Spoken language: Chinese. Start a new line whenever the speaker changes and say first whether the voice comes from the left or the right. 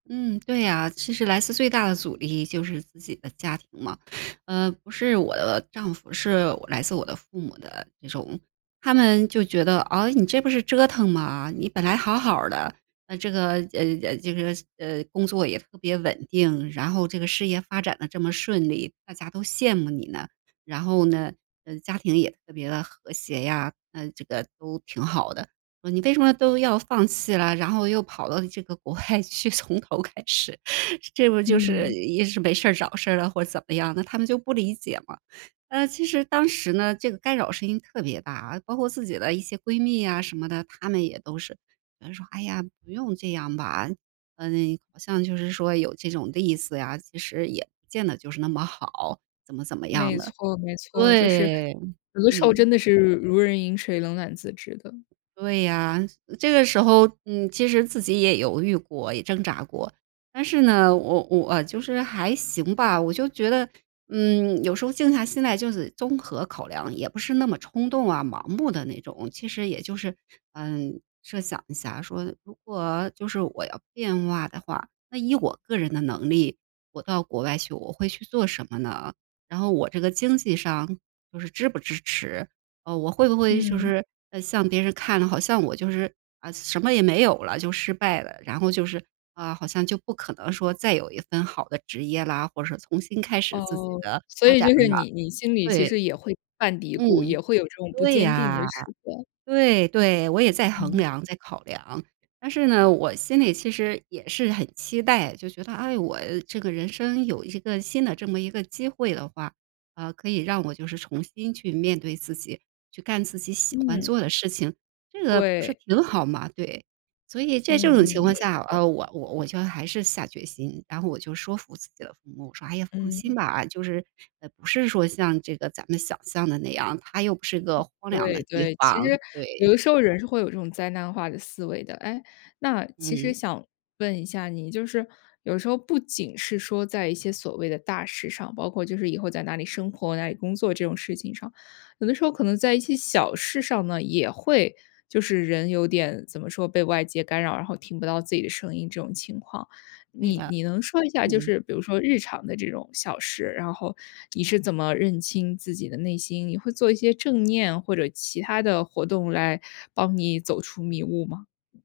right: 嗯，对呀，其实来自最大的阻力就是自己的家庭嘛。呃，不是我的丈夫，是来自我的父母的这种。他们就觉得：“啊，你这不是折腾吗？你本来好好儿的，那这个呃，这个呃，工作也特别稳定，然后这个事业发展得这么顺利，大家都羡慕你了，然后呢家庭也特别地和谐呀，那这个都挺好的，你为什么都要放弃了，然后又跑到这个国外去，从头开始。”这不就是
left: 嗯。
right: 也是没事儿找事儿了或者怎么样，那他们就不理解嘛。呃，其实当时呢，这个干扰声音特别大，包括自己的一些闺蜜呀什么的，她们也都是，嗯，说：“哎呀，不用这样吧。”嗯，好像就是说有这种例子呀，其实也不见得就是那么好，怎么怎么
left: 没
right: 样的。
left: 错没错，就是
right: 对，
left: 有的时候
right: 嗯。
left: 真的是如如人饮水冷暖自知的。
right: 对呀，这个时候，嗯，其实自己也犹豫过，也挣扎过，但是呢，我我，呃，就是还行吧，我就觉得，嗯，有时候静下心来就是综合考量，也不是那么冲动啊盲目的那种，其实也就是嗯，设想一下说如果就是我要变化的话，那以我个人的能力，我到国外去我会去做什么呢？然后我这个经济上就是支不支持。啊，我会不会就
left: 嗯。
right: 是向别人看了，好像我就是啊，什么也没有了，就失败了，然后就是，啊，好像就不可能说再有一份好的职业啦，或者重新开始自己
left: 哦，
right: 的
left: 所
right: 发
left: 以就
right: 展了，
left: 是你你心里其
right: 对。
left: 实也会犯嘀咕，
right: 嗯，
left: 也会有这种不
right: 对
left: 坚定的
right: 啊，
left: 时刻。
right: 对对，我也在衡
left: 嗯。
right: 量在考量。但是呢，我心里其实也是很期待，就觉得哎，我这个人生有一个新的这么一个机会的话，啊，可以让我就是重新去面对自己，去干自己喜欢做
left: 嗯。
right: 的事情，这个不是
left: 对。
right: 挺好吗？对。所以在这
left: 嗯-嗯，
right: 种情况
left: 没
right: 下，
left: 错。
right: 呃，我我我觉得还是下决心，然后我就说服自己的父母，我说：“哎呀，放心
left: 嗯。
right: 吧，就是不是说像这个咱们想象的那样，它又不是一个荒凉的
left: 对
right: 地
left: 对，其
right: 方。”
left: 实有
right: 对。
left: 的时候人是会有这种灾难化的思维的。哎，那其实
right: 嗯。
left: 想问一下你，就是有时候不仅是说在一些所谓的大事上，包括就是以后在哪里生活，哪里工作这种事情上，有的时候可能在一些小事上呢，也会就是人有点怎么说，被外界干扰，然后听不到自己的声音这种情况。
right: 对
left: 你
right: 的，
left: 你能说一下，就
right: 嗯。
left: 是比如说日常的这种小事，然后你是怎么认清自己的内心，你会做一些正念或者其他的活动来帮你走出迷雾吗？